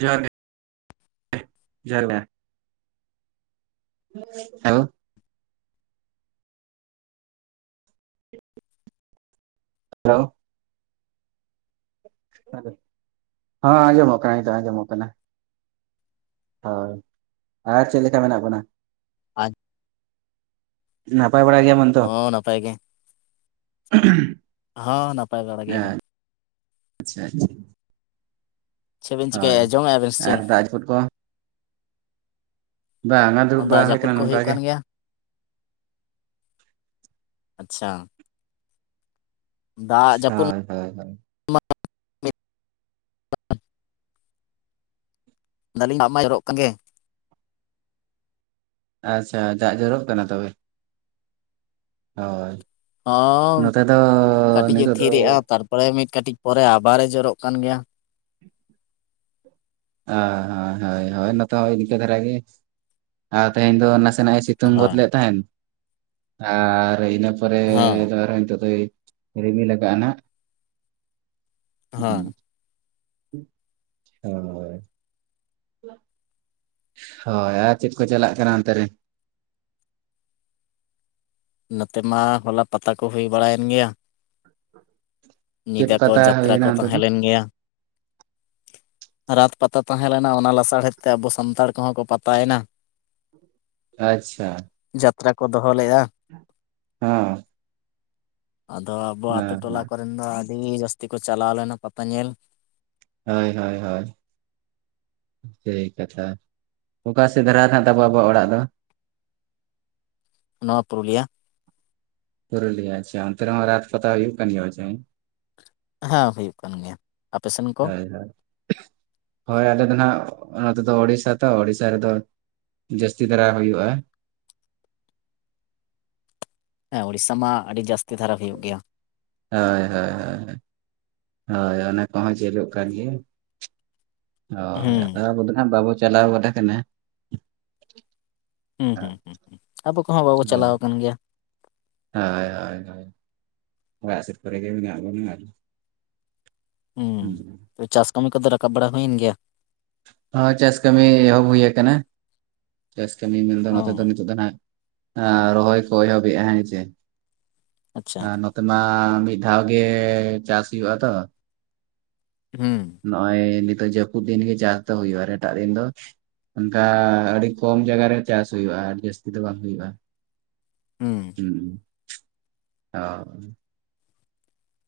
ᱡᱚᱦᱟᱨ ᱜᱮ [unintelligible] ᱦᱮᱞᱳ ᱦᱮᱸ ᱟᱡᱚᱢᱚᱜ ᱠᱟᱱᱟ ᱦᱤᱛᱚᱜ ᱟᱡᱚᱢᱟᱜ ᱠᱟᱱᱟ ᱦᱳᱭ ᱟᱨ ᱪᱮᱫ ᱞᱮᱠᱟ ᱢᱮᱱᱟᱜ ᱵᱮᱱᱟ? ᱟᱡ ᱱᱟᱯᱟᱭ ᱵᱟᱲᱟ ᱜᱮᱭᱟ ᱵᱚᱱ ᱚᱻ ᱱᱟᱯᱟᱭ ᱜᱮ [unintelligible] ᱦᱚᱸ ᱱᱟᱯᱟᱭ ᱵᱟᱲᱟ ᱜᱮᱭᱟ ᱞᱤᱧ᱾ ᱟᱪᱪᱷᱟ ᱟᱪᱪᱷᱟ ᱪᱮᱫ ᱵᱤᱱ ᱪᱤᱠᱟᱹᱭᱟ ᱡᱚᱢ ᱮᱜᱟ ᱵᱮᱱ ᱥᱤᱪᱤᱫ? ᱨᱤᱯᱚᱴ ᱠᱚ ᱵᱟᱝᱟ ᱫᱩᱲᱩᱵ ᱵᱟᱲᱟ ᱫᱟᱜ ᱦᱩᱭ ᱡᱟᱹᱯᱩᱫ ᱠᱟᱱᱟ ᱠᱚ ᱱᱚᱝᱠᱟ ᱦᱩᱭᱩᱜ ᱜᱮ ᱠᱟᱱ ᱜᱮᱭᱟ ᱟᱪᱪᱷᱟ᱾ ᱫᱟᱜ ᱡᱟᱹᱯᱩᱫ ᱦᱳᱭ ᱦᱳᱭ ᱦᱳᱭ ᱢᱟ ᱫᱟᱹᱞᱤᱧ ᱫᱟᱜ ᱢᱟ ᱡᱚᱨᱚᱜ ᱠᱟᱱ ᱜᱮ ᱟᱪᱪᱷᱟ ᱫᱟᱜ ᱡᱚᱨᱚᱜ ᱠᱟᱱᱟ ᱛᱚ ᱵᱮ? ᱦᱳᱭ ᱦᱚᱸ ᱱᱚᱛᱮ ᱫᱚ ᱠᱟᱹᱴᱤᱡ ᱮ ᱱᱤᱛᱚᱜ ᱫᱚ ᱛᱷᱤᱨ ᱮᱜᱼᱟ ᱛᱟᱨ ᱯᱚᱨᱮ ᱢᱤᱫ ᱠᱟᱹᱴᱤᱡ ᱯᱚᱨᱮ ᱟᱵᱟᱨ ᱮ ᱡᱚᱨᱚᱜ ᱠᱟᱱ ᱜᱮᱭᱟ᱾ ᱚ ᱦᱳᱭ ᱦᱳᱭ ᱦᱳᱭ ᱱᱚᱛᱮ ᱦᱚᱸ ᱤᱱᱠᱟᱹ ᱫᱷᱟᱨᱟ ᱜᱮ ᱟᱨ ᱛᱮᱦᱮᱧ ᱫᱚ ᱱᱟᱥᱮ ᱱᱟᱜ ᱥᱮ ᱥᱤᱛᱩᱝ ᱜᱚᱫ ᱦᱳᱭ ᱞᱮᱫ ᱛᱟᱦᱮᱱ ᱟᱨ ᱤᱱᱟ ᱯᱚᱨᱮ ᱦᱮᱸ ᱫᱚ ᱟᱨᱦᱚ ᱱᱤᱛᱚᱜ ᱫᱚ ᱨᱤᱢᱤᱞ ᱟᱠᱟ ᱱᱟᱜ ᱦᱳ ᱦᱳᱭ ᱦᱮᱞᱳ ᱦᱳᱭ ᱟᱨ ᱪᱮᱫ ᱠᱚ ᱪᱟᱞᱟᱜ ᱠᱟᱱᱟ ᱚᱱᱛᱮ ᱨᱮ? ᱱᱚᱛᱮ ᱢᱟ ᱦᱚᱞᱟ ᱯᱟᱛᱟ ᱠᱚ ᱦᱩᱭ ᱵᱟᱲᱟᱭᱮᱱ ᱜᱮᱭᱟ ᱪᱮᱫ ᱧᱤᱫᱟᱹ ᱠᱚ ᱯᱟᱛᱟ ᱦᱚᱭ ᱡᱟᱛᱨᱟ ᱠᱚ ᱮᱱᱟ ᱚᱱᱛᱮ ᱫᱚ? ᱛᱟᱦᱮᱸ ᱞᱮᱱ ᱜᱮᱭᱟ ᱨᱟᱛ ᱯᱟᱛᱟ ᱛᱟᱦᱮᱸ ᱞᱮᱱᱟ ᱚᱱᱟ ᱞᱟᱥᱟᱲ ᱦᱮᱫ ᱛᱮ ᱟᱵᱚ ᱥᱟᱱᱛᱟᱲ ᱠᱚᱦᱚᱸ ᱠᱚ ᱯᱟᱛᱟᱭᱮᱱᱟ ᱟᱪᱪᱷᱟ ᱡᱟᱛᱨᱟ ᱠᱚ ᱫᱚᱦᱚᱸ ᱞᱮᱜᱼᱟ ᱦᱚ ᱟᱫᱚ ᱟᱵᱚ ᱟᱛᱳ ᱴᱚᱞᱟ ᱦᱮᱸ ᱠᱚᱨᱮᱱ ᱫᱚ ᱟᱹᱰᱤ ᱡᱟᱹᱥᱛᱤ ᱠᱚ ᱪᱟᱞᱟᱣ ᱞᱮᱱᱟ ᱯᱟᱛᱟ ᱧᱮᱞ ᱦᱳᱭ ᱦᱳᱭ ᱦᱳᱭ ᱥᱟᱦᱤ ᱠᱟᱛᱷᱟ ᱚᱠᱟ ᱥᱮᱫ ᱫᱷᱟᱨᱟ ᱨᱮ ᱦᱟᱜ ᱛᱟᱵᱚ ᱟᱵᱚᱣᱟᱜ ᱚᱲᱟᱜ ᱫᱚ? ᱱᱚᱣᱟ ᱯᱩᱨᱩᱞᱤᱭᱟᱹ ᱯᱩᱨᱩᱞᱤᱭᱟ ᱟᱪᱷᱟ ᱚᱱᱛᱮ ᱨᱮᱦᱚᱸ ᱨᱟᱡ ᱯᱟᱛᱟ ᱦᱩᱭᱩᱜ ᱠᱟᱱ ᱜᱮᱭᱟ ᱵᱟᱪᱟᱧ ᱦᱮᱸ ᱦᱩᱭᱩᱜ ᱠᱟᱱ ᱜᱮᱭᱟ ᱟᱯᱮ ᱥᱮᱱ ᱠᱚ? ᱦᱳᱭ ᱦᱳᱭ ᱦᱳᱭ ᱟᱞᱮ ᱫᱚ ᱱᱟᱜ ᱱᱚᱛᱮ ᱫᱚ ᱳᱲᱤᱥᱥᱟ ᱛᱚ ᱳᱲᱤᱥᱥᱟ ᱨᱮᱫᱚ ᱡᱟᱹᱥᱛᱤ ᱫᱷᱟᱨᱟ ᱦᱩᱭᱩᱜᱼᱟ ᱦᱮᱸ ᱳᱲᱤᱥᱥᱟ ᱢᱟ ᱟᱹᱰᱤ ᱡᱟᱹᱥᱛᱤ ᱫᱷᱟᱨᱟ ᱦᱩᱭᱩᱜ ᱜᱮᱭᱟ᱾ ᱦᱳᱭ ᱦᱳᱭ ᱦᱳᱭ ᱦᱳᱭ ᱚᱱᱟ ᱠᱚᱦᱚᱸ ᱡᱳᱞᱚᱜ ᱠᱟᱱ ᱜᱮᱭᱟ ᱦᱳᱭ ᱟᱫᱚ ᱦᱩᱸ ᱟᱵᱚ ᱫᱚ ᱦᱟᱜ ᱵᱟᱵᱚᱱ ᱪᱟᱞᱟᱣ ᱜᱚᱫ ᱠᱟᱱᱟ ᱦᱩᱸ ᱦᱩᱸ ᱦᱩᱸ ᱦᱩᱸ ᱟᱵᱚ ᱠᱚᱦᱚᱸ ᱵᱟᱵᱚ ᱦᱳᱭ ᱪᱟᱞᱟᱣ ᱟᱠᱟᱱ ᱜᱮᱭᱟ᱾ ᱦᱳᱭ ᱦᱳᱭ ᱦᱳᱭ ᱚᱲᱟᱜ ᱥᱮᱫ ᱠᱚ ᱨᱮᱜᱮ ᱢᱮᱱᱟᱜ ᱵᱚᱱ ᱜᱮᱭᱟ ᱟᱨ ᱠᱤ᱾ ᱦᱩᱸ ᱛᱚᱵᱮ ᱪᱟᱥ ᱠᱟᱹᱢᱤ ᱠᱚᱫᱚ ᱨᱟᱠᱟᱵ ᱵᱟᱲᱟ ᱦᱩᱭᱮᱱ ᱜᱮᱭᱟ? ᱦᱚ ᱪᱟᱥ ᱠᱟᱹᱢᱤ ᱮᱦᱚᱵ ᱦᱩᱭᱟᱠᱟᱱᱟ ᱪᱟᱥ ᱠᱟᱹᱢᱤ ᱢᱮᱱᱫᱚ ᱚ ᱱᱚᱛᱮ ᱫᱚ ᱱᱤᱛᱚᱜ ᱫᱚ ᱱᱟᱜ ᱟᱻ ᱨᱚᱦᱚᱭ ᱠᱚ ᱮᱦᱚᱵ ᱮᱟ ᱦᱮᱪᱮ ᱟᱪᱪᱷᱟ ᱟᱨ ᱱᱚ ᱛᱮᱢᱟ ᱢᱤᱫ ᱫᱷᱟᱣ ᱜᱮ ᱪᱟᱥ ᱦᱩᱭᱩᱜ-ᱟ ᱛᱚ ᱦᱩᱸ᱾ ᱱᱚᱜ-ᱚᱭ ᱱᱤᱛᱚᱜ ᱡᱟᱯᱩᱫ ᱫᱤᱱ ᱜᱮ ᱪᱟᱥ ᱫᱚ ᱦᱩᱭᱩᱜ-ᱟ ᱟᱨ ᱮᱴᱟᱠ ᱫᱤᱱ ᱫᱚ? ᱚᱱᱠᱟ ᱟᱹᱰᱤ ᱠᱚᱢ ᱡᱟᱭᱜᱟ ᱨᱮ ᱪᱟᱥ ᱦᱩᱭᱩᱜ-ᱟ ᱟᱹᱰᱤ ᱡᱟᱹᱥᱛᱤ ᱫᱚ ᱵᱟᱝ ᱦᱩᱭᱩᱜ-ᱟ᱾ ᱦᱩᱸ᱾ ᱦᱩᱸ ᱚ᱾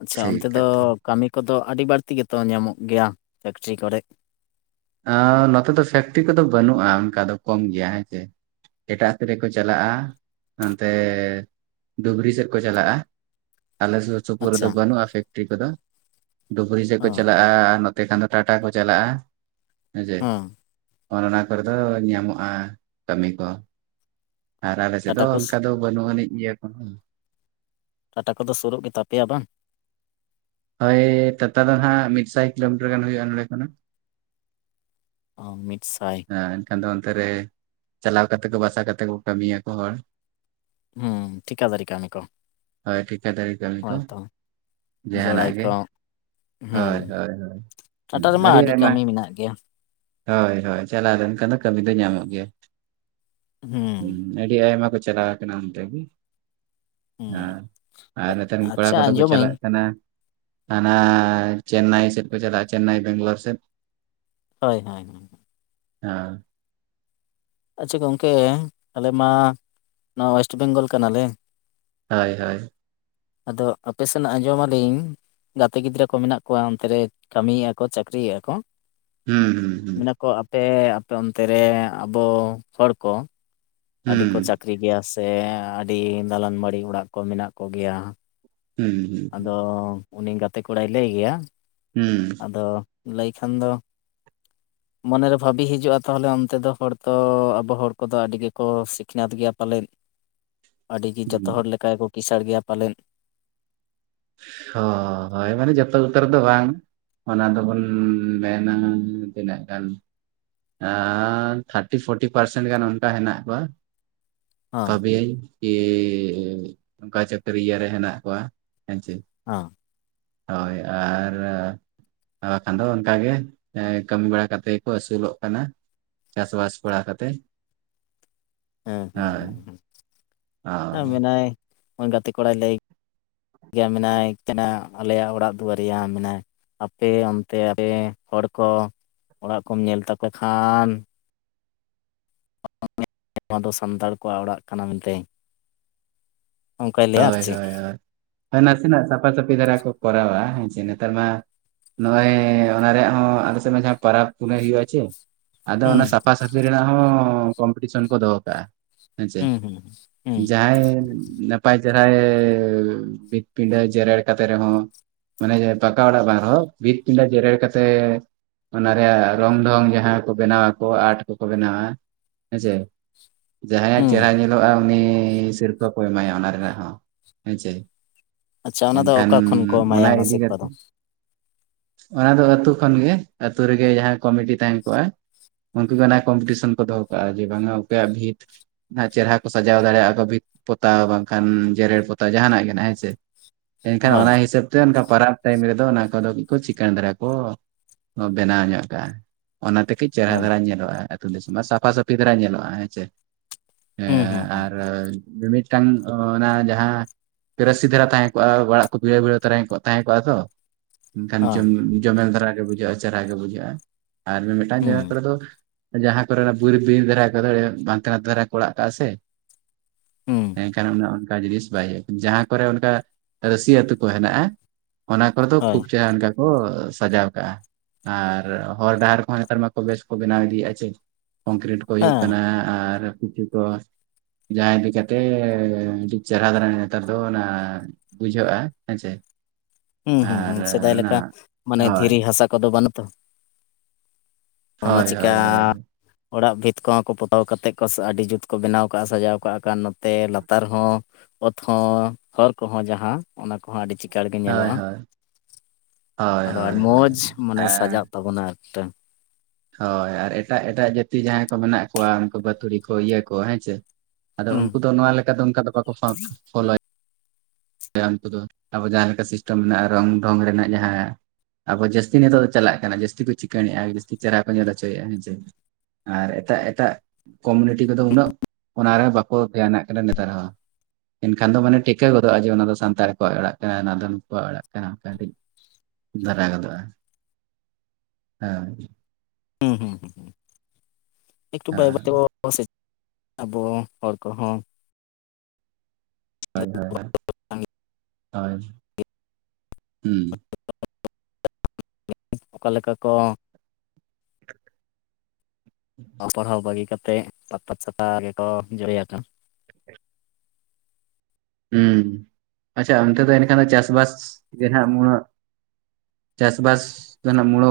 ᱟᱪᱪᱷᱟ ᱴᱷᱤᱠ ᱚᱱᱛᱮ ᱫᱚ ᱠᱟᱛᱷᱟ ᱠᱟᱹᱢᱤ ᱠᱚᱫᱚ ᱟᱹᱰᱤ ᱵᱟᱹᱲᱛᱤ ᱜᱮᱛᱚ ᱧᱟᱢᱚᱜ ᱜᱮᱭᱟ ᱯᱷᱮᱠᱴᱨᱤ ᱠᱚᱨᱮ? ᱟᱻ ᱱᱚᱛᱮ ᱫᱚ ᱥᱮᱯᱴᱤ ᱠᱚᱫᱚ ᱵᱟᱹᱱᱩᱜ-ᱟ ᱚᱱᱠᱟ ᱫᱚ ᱠᱚᱢ ᱜᱮᱭᱟ ᱦᱮᱸ ᱥᱮ᱾ ᱮᱴᱟᱜ ᱟᱹᱛᱩ ᱨᱮᱠᱚ ᱪᱟᱞᱟᱜ-ᱟ ᱚᱱᱛᱮ ᱰᱩᱵᱽᱨᱤ ᱥᱮᱫ ᱠᱚ ᱪᱟᱞᱟᱜ-ᱟ᱾ ᱟᱞᱮ ᱥᱩᱨ ᱥᱩᱯᱩᱨ ᱟᱪᱪᱷᱟ ᱨᱮᱫᱚ ᱵᱟᱹᱱᱩᱜ-ᱟ ᱯᱷᱮᱠᱴᱨᱤ ᱠᱚᱫᱚ, ᱰᱩᱵᱽᱨᱤ ᱥᱮᱜ ᱚ ᱠᱚ ᱪᱟᱞᱟᱜ-ᱟ ᱱᱚᱛ ᱛᱮᱠᱷᱟᱱ ᱫᱚ ᱴᱟᱴᱟ ᱠᱚ ᱪᱟᱞᱟᱜ-ᱟ᱾ ᱦᱮᱸ ᱥᱮ ᱚᱱ ᱚᱱᱟ ᱠᱚᱨᱮ ᱫᱚ ᱧᱟᱢᱚᱜ-ᱟ ᱠᱟᱹᱢᱤ ᱠᱚ᱾ ᱟᱨ ᱟᱞᱮ ᱥᱮᱫ ᱫᱚ ᱴᱟᱴᱟ ᱠᱚ ᱚᱱᱠᱟ ᱫᱚ ᱵᱟᱹᱱᱩᱜ ᱟᱹᱱᱤᱡ ᱜᱮᱭᱟ ᱛᱚ᱾ ᱴᱟᱴᱟ ᱠᱚᱫᱚ ᱥᱩᱨᱩᱜ ᱜᱮᱛᱟ ᱯᱮᱭᱟ ᱵᱟᱝ? ᱦᱳᱭ ᱴᱟᱴᱟ ᱫᱚ ᱦᱟᱜ ᱢᱤᱫᱥᱟᱭ ᱠᱤᱞᱳᱢᱤᱴᱟᱨ ᱜᱟᱱ ᱦᱩᱭᱩᱜ-ᱟ ᱱᱚᱰᱮ ᱠᱷᱚᱱᱟᱜ᱾ ᱚ ᱢᱤᱫ ᱥᱟᱭ ᱦᱮᱸ ᱮᱱᱠᱷᱟᱱ ᱫᱚ ᱚᱱᱛᱮ ᱨᱮ ᱪᱟᱞᱟᱣ ᱠᱟᱛᱮ ᱠᱚ ᱵᱟᱥᱟ ᱠᱟᱛᱮ ᱠᱚ ᱠᱟᱹᱢᱤᱭᱟᱠᱚ ᱦᱚᱲ᱾ ᱦᱩᱸ ᱴᱷᱤᱠᱟᱹ ᱫᱟᱨᱮ ᱠᱟᱹᱢᱤ ᱠᱚ, ᱦᱳᱭ ᱴᱷᱤᱠᱟᱹᱫᱟᱨᱤ ᱠᱟᱹᱢᱤ ᱠᱚ ᱦᱳᱭᱛᱚ᱾ ᱡᱟᱦᱟᱱᱟᱜ ᱡᱚᱲᱟᱭ ᱜᱮ ᱠᱚᱢ᱾ ᱦᱩᱸ ᱦᱳᱭ ᱦᱳᱭ ᱴᱟᱴᱟ ᱨᱮᱢᱟ ᱟᱹᱰᱤ ᱠᱟᱹᱢᱤ ᱢᱮᱱᱟᱜ ᱜᱮᱭᱟ᱾ ᱦᱳᱭ ᱦᱳᱭ ᱪᱟᱞᱟᱣ ᱞᱮᱱ ᱠᱷᱟᱱ ᱫᱚ ᱠᱟᱹᱢᱤ ᱫᱚ ᱧᱟᱢᱚᱜ ᱜᱮᱭᱟ᱾ ᱦᱩᱸ ᱟᱹᱰᱤ ᱟᱭᱢᱟ ᱠᱚ ᱪᱟᱞᱟᱣ ᱠᱟᱱᱟ ᱚᱱᱛᱮ᱾ ᱟᱸ ᱦᱩᱸ ᱟᱨ ᱱᱮᱛᱟᱨ ᱨᱮᱱ ᱠᱚᱲᱟ ᱟᱪᱪᱷᱟ ᱠᱚᱫᱚ ᱠᱚ ᱪᱟᱞᱟᱜ ᱟᱸᱡᱚᱢᱟᱹᱧ ᱠᱟᱱᱟ ᱦᱟᱱᱟ ᱪᱮᱱᱟᱭ ᱥᱮᱜ ᱠᱚ ᱪᱟᱞᱟᱜ-ᱟ ᱪᱮᱱᱱᱟᱭ ᱵᱮᱝᱞᱩᱨ ᱥᱮᱫ᱾ ᱦᱳᱭ ᱦᱳᱭ᱾ ᱦᱮᱸ᱾ ᱟᱪᱪᱷᱟ ᱜᱚᱝᱠᱮ ᱟᱞᱮ ᱢᱟ ᱱᱚᱣᱟ ᱚᱭᱮᱥᱴ ᱵᱮᱝᱜᱚᱞ ᱠᱟᱱᱟᱞᱮ᱾ ᱦᱳᱭ ᱦᱳᱭ᱾ ᱟᱫᱚ ᱟᱯᱮ ᱥᱮᱱᱟᱜ ᱟᱸᱡᱚᱢ ᱟᱞᱤᱧ ᱜᱟᱛᱮ ᱜᱤᱫᱽᱨᱟᱹ ᱠᱚ ᱢᱮᱱᱟᱜ ᱠᱚᱣᱟ ᱚᱱᱛᱮ ᱨᱮ ᱠᱟᱹᱢᱤᱭᱮᱜ-ᱟ ᱠᱚ ᱪᱟᱹᱠᱨᱤᱭᱮᱜ-ᱟ ᱠᱚ᱾ ᱦᱩᱸ ᱦᱩᱸ ᱦᱩᱸ᱾ ᱢᱮᱱᱟ ᱠᱚ ᱟᱯᱮ ᱟᱯᱮ ᱚᱱᱛᱮ ᱨᱮ ᱟᱵᱚ ᱦᱚᱲ ᱠᱚ ᱟᱹᱰᱤ ᱦᱩᱸ ᱠᱚ ᱪᱟᱹᱠᱨᱤ ᱜᱮᱭᱟ ᱥᱮ ᱟᱹᱰᱤ ᱫᱟᱞᱟᱱ ᱵᱟᱲᱤ ᱚᱲᱟᱜ ᱠᱚ ᱢᱮᱱᱟᱜ ᱠᱚᱜᱮᱭᱟ᱾ ᱦᱩᱸ ᱟᱫᱚ ᱦᱩᱸ ᱩᱱᱤ ᱜᱟᱛᱮ ᱠᱚᱲᱟᱭ ᱞᱟᱹᱭ ᱜᱮᱭᱟ᱾ ᱦᱩᱸ᱾ ᱟᱫᱚ ᱞᱟᱹᱭ ᱠᱷᱟᱱ ᱫᱚ ᱢᱚᱱᱮᱨᱮ ᱵᱷᱟᱵᱤ ᱦᱤᱡᱩᱜ-ᱟ ᱛᱟᱦᱚᱞᱮ ᱚᱱᱛᱮ ᱫᱚ ᱦᱚᱲ ᱛᱚ ᱟᱵᱚ ᱦᱚᱲ ᱠᱚᱫᱚ ᱟᱹᱰᱤ ᱜᱮ ᱠᱚ ᱥᱤᱠᱷᱱᱟᱹᱛ ᱜᱮᱭᱟ ᱯᱟᱞᱮᱜ ᱟᱹᱰᱤᱜᱤ ᱡᱚᱛᱚ ᱦᱩᱸ ᱦᱚᱲ ᱞᱮᱠᱟ ᱜᱮᱠᱚ ᱠᱤᱥᱟᱹᱬ ᱜᱮᱭᱟ ᱯᱟᱞᱮᱱ? ᱦᱚ ᱦᱳᱭ ᱢᱟᱱᱮ ᱡᱚᱛᱚ ᱩᱛᱟᱹᱨ ᱫᱚ ᱵᱟᱝ᱾ ᱚᱱᱟ ᱫᱚᱵᱚᱱ ᱢᱮᱱᱟ ᱛᱤᱱᱟᱹᱜ ᱜᱟᱱ? ᱦᱮ ᱛᱷᱟᱴᱤ ᱯᱷᱳᱴᱤ ᱯᱟᱨᱥᱮᱱ ᱜᱟᱱ ᱚᱱᱠᱟ ᱦᱮᱱᱟᱜ ᱠᱚᱣᱟ᱾ ᱦᱚᱸ ᱛᱚᱵᱮᱭᱟᱹᱧ ᱠᱤ ᱚᱱᱠᱟ ᱪᱟᱹᱠᱨᱤ ᱤᱭᱟᱹ ᱨᱮ ᱦᱮᱱᱟᱜ ᱠᱚᱣᱟ ᱦᱮᱸ ᱪᱮ᱾ ᱦᱚ᱾ ᱦᱳᱭ ᱟᱨ ᱟᱨ ᱵᱟᱠᱷᱟᱱ ᱫᱚ ᱚᱱᱠᱟ ᱜᱮ ᱠᱟᱹᱢᱤ ᱵᱟᱲᱟ ᱠᱟᱛᱮᱜ ᱜᱮᱠᱚ ᱟᱹᱥᱩᱞᱚᱜ ᱠᱟᱱᱟ᱾ ᱪᱟᱥ ᱵᱟᱥ ᱠᱚᱲᱟ ᱠᱟᱛᱮᱜ᱾ ᱦᱮᱸ ᱦᱮᱸ ᱦᱳᱭ ᱦᱸᱮᱸ ᱢᱮᱱᱟᱭᱜᱼᱚᱭ ᱜᱟᱛᱮ ᱠᱚᱲᱟᱭ ᱞᱟᱹᱭ ᱜᱮ ᱪᱮᱱᱱᱟᱭ ᱠᱟᱱᱟ ᱟᱞᱮᱭᱟᱜ ᱚᱲᱟᱜ ᱫᱩᱣᱟᱹᱨ ᱨᱮᱭᱟᱜ ᱢᱮᱱᱟᱭ᱾ ᱦᱟᱯᱮ ᱚᱱᱛᱮ ᱟᱯᱮ ᱠᱚ ᱚᱲᱟᱜ ᱠᱚᱢ ᱧᱮᱞ ᱛᱟᱯᱮ ᱠᱷᱟᱱ? ᱱᱚᱣᱟ ᱫᱚ ᱥᱟᱱᱛᱟᱲ ᱠᱚᱣᱟᱜ ᱚᱲᱟᱜ ᱠᱟᱱᱟ ᱢᱮᱱᱛᱮ᱾ ᱚᱱᱠᱟᱭ ᱞᱟᱹᱭᱟ ᱟᱨ ᱦᱳᱭ ᱪᱮᱫ ᱦᱳᱭ ᱦᱳᱭ ᱱᱟᱥᱮᱱᱟᱜ ᱥᱟᱯᱷᱟ ᱥᱟᱹᱯᱷᱤ ᱫᱷᱟᱨᱟ ᱠᱚ ᱠᱚᱨᱟᱣᱟ ᱦᱮᱸ ᱪᱮ ᱱᱮᱛᱟᱨ ᱢᱟ᱾ ᱱᱚᱜᱼᱚᱭ ᱚᱱᱟ ᱨᱮᱭᱟᱜ ᱦᱚ ᱟᱞᱮ ᱥᱮᱫ ᱢᱟ ᱡᱟᱦᱟᱸ ᱯᱟᱨᱟᱵᱽ ᱯᱩᱱᱟᱹᱭ ᱦᱩᱭᱩᱜ ᱟ ᱪᱮ᱾ ᱟᱫᱚ ᱦᱩᱸ ᱚᱱᱟ ᱥᱟᱯᱷᱟ ᱥᱟᱹᱯᱷᱤ ᱨᱮᱱᱟᱜ ᱦᱚᱸ ᱠᱚᱢᱯᱤᱴᱤᱥᱚᱱ ᱠᱚ ᱫᱚᱦᱚ ᱠᱟᱜᱼᱟ᱾ ᱦᱮ ᱪᱮ ᱦᱩᱸ ᱦᱩᱸ ᱦᱩᱸ ᱡᱟᱦᱟᱭ᱾ ᱱᱟᱯᱟᱭ ᱪᱮᱦᱟᱭ ᱵᱷᱤᱛ ᱯᱤᱰᱟᱹ ᱡᱮᱨᱮᱲ ᱠᱟᱛᱮ ᱨᱮᱦᱚᱸ, ᱢᱟᱱᱮ ᱯᱟᱠᱟ ᱚᱲᱟ ᱵᱟᱝ ᱨᱮᱦ ᱵᱷᱤᱛ ᱯᱤᱰᱟ ᱡᱮᱨᱮᱲ ᱠᱟᱛᱮ, ᱚᱱᱟ ᱨᱮᱭᱟᱜ ᱨᱚᱝ ᱰᱷᱚᱝ ᱡᱟᱦᱟᱸ ᱠᱚ ᱵᱮᱱᱟᱣᱟ ᱟᱨᱴ ᱠᱚᱠᱚ ᱵᱮᱱᱟᱣᱟ ᱦᱮᱸᱥᱮ᱾ ᱡᱟᱦᱟᱸᱭᱟᱜ ᱦᱩᱸ ᱪᱮᱨᱦᱨᱟ ᱧᱮᱞᱚᱜᱼᱟ ᱩᱱᱤ ᱥᱤᱨᱯᱟᱹ ᱠᱚ ᱮᱢᱟᱭᱟ ᱚᱱᱟ ᱨᱮᱱᱟᱜ ᱦᱚᱸ ᱦᱮᱸ ᱪᱮ᱾ ᱟᱪᱪᱷᱟ ᱚᱱᱟ ᱫᱚ ᱮᱱᱠᱷᱟᱱ ᱚᱠᱟ ᱠᱷᱚᱱ ᱠᱚ ᱮᱢᱟᱭᱟ ᱚᱱᱟ ᱤᱫᱤ ᱥᱤᱨᱯᱟᱹ ᱠᱟᱛᱮᱫ᱾ ᱫᱚ ᱚᱱᱟ ᱫᱚ ᱟᱹᱛᱩ ᱠᱷᱚᱱ ᱜᱮ ᱟᱹᱛᱩᱳ ᱨᱮᱜᱮ ᱡᱟᱦᱟᱸ ᱠᱚᱢᱤᱴᱤ ᱛᱟᱦᱮᱸ ᱠᱚᱜᱼᱟ᱾ ᱩᱱᱠᱩ ᱜᱮ ᱚᱱᱟ ᱠᱚᱢᱯᱤᱴᱤᱥᱚᱱ ᱠᱚ ᱫᱚᱦᱚ ᱠᱟᱜᱼᱟ ᱡᱮ ᱵᱟᱝᱟ ᱚᱠᱚᱭᱟᱜ ᱵᱷᱤᱛ ᱚᱱᱟ ᱪᱮᱦᱨᱟ ᱠᱚ ᱥᱟᱡᱟᱣ ᱫᱟᱲᱮᱭᱟᱜᱼᱟ ᱵᱷᱤᱛ ᱯᱚᱛᱟᱣ ᱵᱟᱝ᱾ ᱠᱷᱟᱱ ᱡᱮᱨᱮᱲ ᱯᱚᱛᱟᱣ ᱡᱟᱦᱟᱱᱟᱜ ᱜᱮ ᱦᱮᱸ ᱥᱮ ᱮᱱᱠᱷᱟᱱ ᱦᱳᱭ ᱚᱱᱟ ᱦᱤᱥᱟᱹᱵᱽ ᱚᱱᱠᱟ ᱯᱟᱨᱟᱵᱽ ᱴᱟᱭᱤᱢ ᱨᱮᱫᱚ ᱚᱱᱟ ᱠᱚᱫᱚ ᱪᱤᱠᱟᱲ ᱫᱷᱟᱨᱟ ᱠᱚ ᱵᱮᱱᱟᱣ ᱧᱚᱜ ᱠᱟᱜᱼᱟ᱾ ᱚᱱᱟᱛᱮ ᱠᱤ ᱪᱮᱦᱨᱟ ᱦᱳᱭ ᱫᱷᱟᱨᱟ ᱧᱮᱞᱚᱜᱼᱟ ᱟᱹᱛᱩ ᱫᱤᱥᱚᱢ ᱟᱨ ᱥᱟᱯᱷᱟ ᱥᱟᱹᱯᱷᱤ ᱫᱷᱟᱨᱟ ᱧᱮᱞᱚᱜᱼᱟ ᱦᱮᱸᱥᱮ ᱪᱮ᱾ ᱦᱩᱸ ᱦᱩᱸ᱾ ᱢᱤᱫ ᱢᱤᱫᱴᱟᱝ᱾ ᱚᱱᱟ ᱡᱟᱦᱟᱸ ᱯᱮᱨᱟᱥᱤ ᱫᱷᱟᱨᱟ ᱛᱟᱦᱮᱸ ᱠᱚᱜᱼᱟ ᱚᱲᱟᱜ ᱠᱚ ᱵᱷᱤᱲᱟᱹ ᱵᱷᱤᱲᱟᱹ ᱛᱟᱦᱮᱸ ᱠᱚᱜᱼᱟ ᱛᱚ᱾ ᱢᱮᱱᱠᱷᱟᱱ ᱦᱳᱭ ᱡᱚᱢ ᱡᱚᱢᱮᱞ ᱪᱮᱦᱨᱟ ᱜᱮ ᱵᱩᱡᱷᱟᱹᱜᱼᱟ᱾ ᱟᱨ ᱢᱤᱢᱤᱫᱴᱟᱱ ᱡᱟᱭᱜᱟ ᱦᱩᱸ ᱠᱚᱨᱮ ᱫᱚ᱾ ᱡᱟᱦᱟᱸ ᱠᱚᱨᱮ ᱚᱱᱟ ᱵᱤᱨ ᱵᱤᱨ ᱫᱷᱟᱨᱟ ᱠᱚᱫᱚ ᱵᱟᱝᱟᱱᱛᱮ ᱱᱟ ᱫᱷᱟᱨᱟ ᱠᱚ ᱚᱲᱟᱜ ᱠᱟᱜᱼᱟ ᱥᱮ᱾ ᱦᱩᱸ᱾ ᱮᱱᱠᱷᱟᱱ ᱚᱱᱠᱟ ᱡᱤᱱᱤᱥ ᱵᱟᱭ ᱦᱩᱭᱩᱜᱼᱟ ᱡᱟᱦᱟᱸ ᱠᱚᱨᱮ ᱚᱱᱠᱟ ᱨᱟᱹᱥᱥᱤᱟᱹ ᱟᱹᱛᱩ ᱠᱚ ᱦᱮᱱᱟᱜᱼᱟ᱾ ᱚᱱᱟ ᱫᱚ ᱦᱳᱭ ᱠᱷᱩᱵ ᱪᱮᱦᱨᱟ ᱠᱚ ᱥᱟᱡᱟᱣ ᱠᱟᱜᱼᱟ᱾ ᱟᱨ ᱦᱚᱨ ᱰᱟᱦᱟᱨ ᱠᱚᱦᱚᱸ ᱱᱮᱛᱟᱨ ᱢᱟ ᱵᱮᱥ ᱠᱚ ᱵᱮᱱᱟᱣ ᱤᱫᱤᱭᱮᱫᱼᱟ ᱪᱮ ᱠᱚᱝᱠᱨᱤᱴ ᱦᱩᱭᱩᱜ ᱦᱮᱸ ᱠᱟᱱᱟ ᱟᱨ ᱠᱤᱪᱷᱩ ᱠᱚ ᱡᱟᱦᱟᱸ ᱞᱮᱠᱟᱛᱮ ᱟᱹᱰᱤ ᱪᱮᱦᱨᱟ ᱫᱟᱨᱟ ᱱᱮᱛᱟᱨ ᱫᱚ ᱚᱱᱟ ᱵᱩᱡᱷᱟᱹᱜᱼᱟ ᱦᱮᱸᱥᱮ᱾ ᱦᱩᱸ ᱦᱩᱸ ᱟᱨ ᱦᱩᱸ ᱥᱮᱫᱟᱭ ᱚᱱᱟ ᱞᱮᱠᱟ ᱢᱟᱱᱮ ᱦᱳᱭ ᱫᱷᱤᱨᱤ ᱦᱟᱥᱟ ᱠᱚᱫᱚ ᱵᱟᱹᱱᱩᱜ ᱛᱚ, ᱚᱱᱟ ᱦᱳᱭ ᱪᱤᱠᱟ? ᱦᱳᱭ ᱦᱳᱭ ᱚᱲᱟᱜ ᱵᱷᱤᱛ ᱠᱚᱦᱚᱸ ᱠᱚ ᱯᱚᱛᱟᱣ ᱠᱟᱛᱮᱫ ᱠᱚ ᱟᱹᱰᱤ ᱡᱩᱛ ᱠᱚ ᱵᱮᱱᱟᱣ ᱠᱟᱜᱼᱟ ᱥᱟᱡᱟᱣ ᱠᱟᱜᱼᱟ ᱱᱚᱛᱮ ᱞᱟᱛᱟᱨ ᱦᱚᱸ᱾ ᱚᱛᱦᱚᱸ ᱦᱚᱨ ᱠᱚᱦᱚᱸ ᱡᱟᱦᱟᱸ ᱚᱱᱟ ᱠᱚᱦᱚᱸ ᱟᱹᱰᱤ ᱪᱤᱠ ᱮᱠᱟᱬ ᱜᱮ ᱦᱳᱭ ᱧᱮᱞᱚᱜᱼᱟ ᱦᱳᱭ ᱦᱳᱭ ᱟᱫᱚ ᱦᱳᱭ ᱟᱹᱰᱤ ᱦᱳᱭ ᱢᱚᱡᱽ ᱢᱟᱱᱮ ᱟᱨ ᱥᱟᱡᱟᱜ ᱛᱟᱵᱚᱱᱟ ᱮᱠᱴᱟ᱾ ᱦᱳᱭ ᱟᱨ ᱮᱴᱟᱜ ᱮᱴᱟᱜ ᱡᱟᱹᱛᱤ ᱡᱟᱦᱟᱸᱭ ᱠᱚ ᱢᱮᱱᱟᱜ ᱠᱚᱣᱟ ᱩᱱᱠᱩ ᱵᱟᱹᱛᱷᱩᱲᱤ ᱠᱚ ᱤᱭᱟᱹ ᱠᱚ ᱦᱮᱸ ᱥᱮ᱾ ᱟᱫᱚ ᱦᱩᱸ ᱩᱱᱠᱩ ᱫᱚ ᱱᱚᱶᱟ ᱞᱮᱠᱟ ᱫᱚ ᱚᱱᱠᱟ ᱫᱚ ᱵᱟᱠᱚ ᱯᱷᱚᱞᱳ ᱩᱱᱠᱩ ᱫᱚ ᱟᱵᱚ ᱡᱟᱦᱟᱸ ᱞᱮᱠᱟ ᱥᱤᱥᱴᱮᱢ ᱢᱮᱱᱟᱜᱼᱟ ᱨᱚᱝ ᱰᱷᱚᱝ ᱨᱮᱱᱟᱜ ᱡᱟᱦᱟᱸ᱾ ᱟᱵᱚ ᱡᱟᱹᱥᱛᱤ ᱱᱤᱛᱚᱜ ᱫᱚ ᱪᱟᱞᱟᱜ ᱠᱟᱱᱟ ᱡᱟᱹᱥᱛᱤ ᱠᱚ ᱪᱤᱠᱟᱹᱲᱬᱮᱫᱼᱟ ᱡᱟᱹᱥᱛᱤ ᱪᱮᱦᱨᱟ ᱠᱚ ᱧᱮᱞ ᱦᱚᱪᱚᱭᱮᱫᱼᱟ ᱦᱮᱸᱥᱮ᱾ ᱟᱨ ᱮᱴᱟᱜ ᱮᱴᱟᱜ ᱠᱚᱢᱩᱱᱤᱴᱤ ᱠᱚᱫᱚ ᱩᱱᱟᱹᱜ ᱚᱱᱟᱨᱮ ᱵᱟᱠᱚ ᱫᱷᱮᱭᱟᱱᱟᱜ ᱠᱟᱱᱟ ᱱᱮᱛᱟᱨ ᱦᱚᱸ ᱮᱱᱠᱷᱟᱱ ᱫᱚ ᱢᱟᱱᱮ ᱴᱷᱤᱠᱟᱹᱚᱫ ᱱᱤᱛ ᱡᱮ ᱚᱱᱟ ᱫᱚ ᱥᱟᱱᱛᱟᱲ ᱠᱚᱣᱟᱜ ᱚᱲᱟᱜ ᱠᱟᱱᱟ ᱚᱱᱟ ᱫᱚ ᱱᱩᱠᱩᱣᱟᱜ ᱚᱲᱟᱜ ᱠᱟᱱᱟ ᱠᱟᱴᱤᱡ᱾ ᱫᱷᱟᱨᱟ ᱜᱚᱫᱚᱜᱼᱟ ᱦᱮᱸ, ᱦᱩᱸ ᱦᱩᱸ ᱦᱩᱸ ᱦᱩ ᱮᱴᱩ ᱦᱳᱭ ᱚᱠᱟᱥᱮᱪ ᱟᱵᱚ ᱦᱚᱲ ᱠᱚᱦᱚᱸ᱾ ᱦᱳᱭ ᱦᱳᱭ ᱦᱳᱭ ᱟᱡ ᱦᱩᱸ ᱚᱠᱟᱮᱠᱟ ᱠᱚ ᱚᱞ ᱯᱟᱲᱦᱟᱣ ᱵᱟᱹᱜᱤ ᱠᱟ ᱠᱟᱛᱮᱫ ᱞᱟᱯᱛ ᱪᱷᱟᱛᱟ ᱜᱮᱠᱚ ᱡᱟᱹᱲᱮᱭᱟᱠᱚ᱾ ᱦᱩᱸ ᱟᱪᱪᱷᱟ ᱚᱱᱛᱮ ᱫᱚ ᱮᱱᱠᱷᱟᱱ ᱫᱚ ᱪᱟᱥᱵᱟᱥ ᱜᱮᱦᱟᱜ ᱩᱱᱟᱹᱜ ᱪᱟᱥ ᱵᱟᱥ ᱨᱮᱱᱟᱜ ᱢᱩᱲᱚ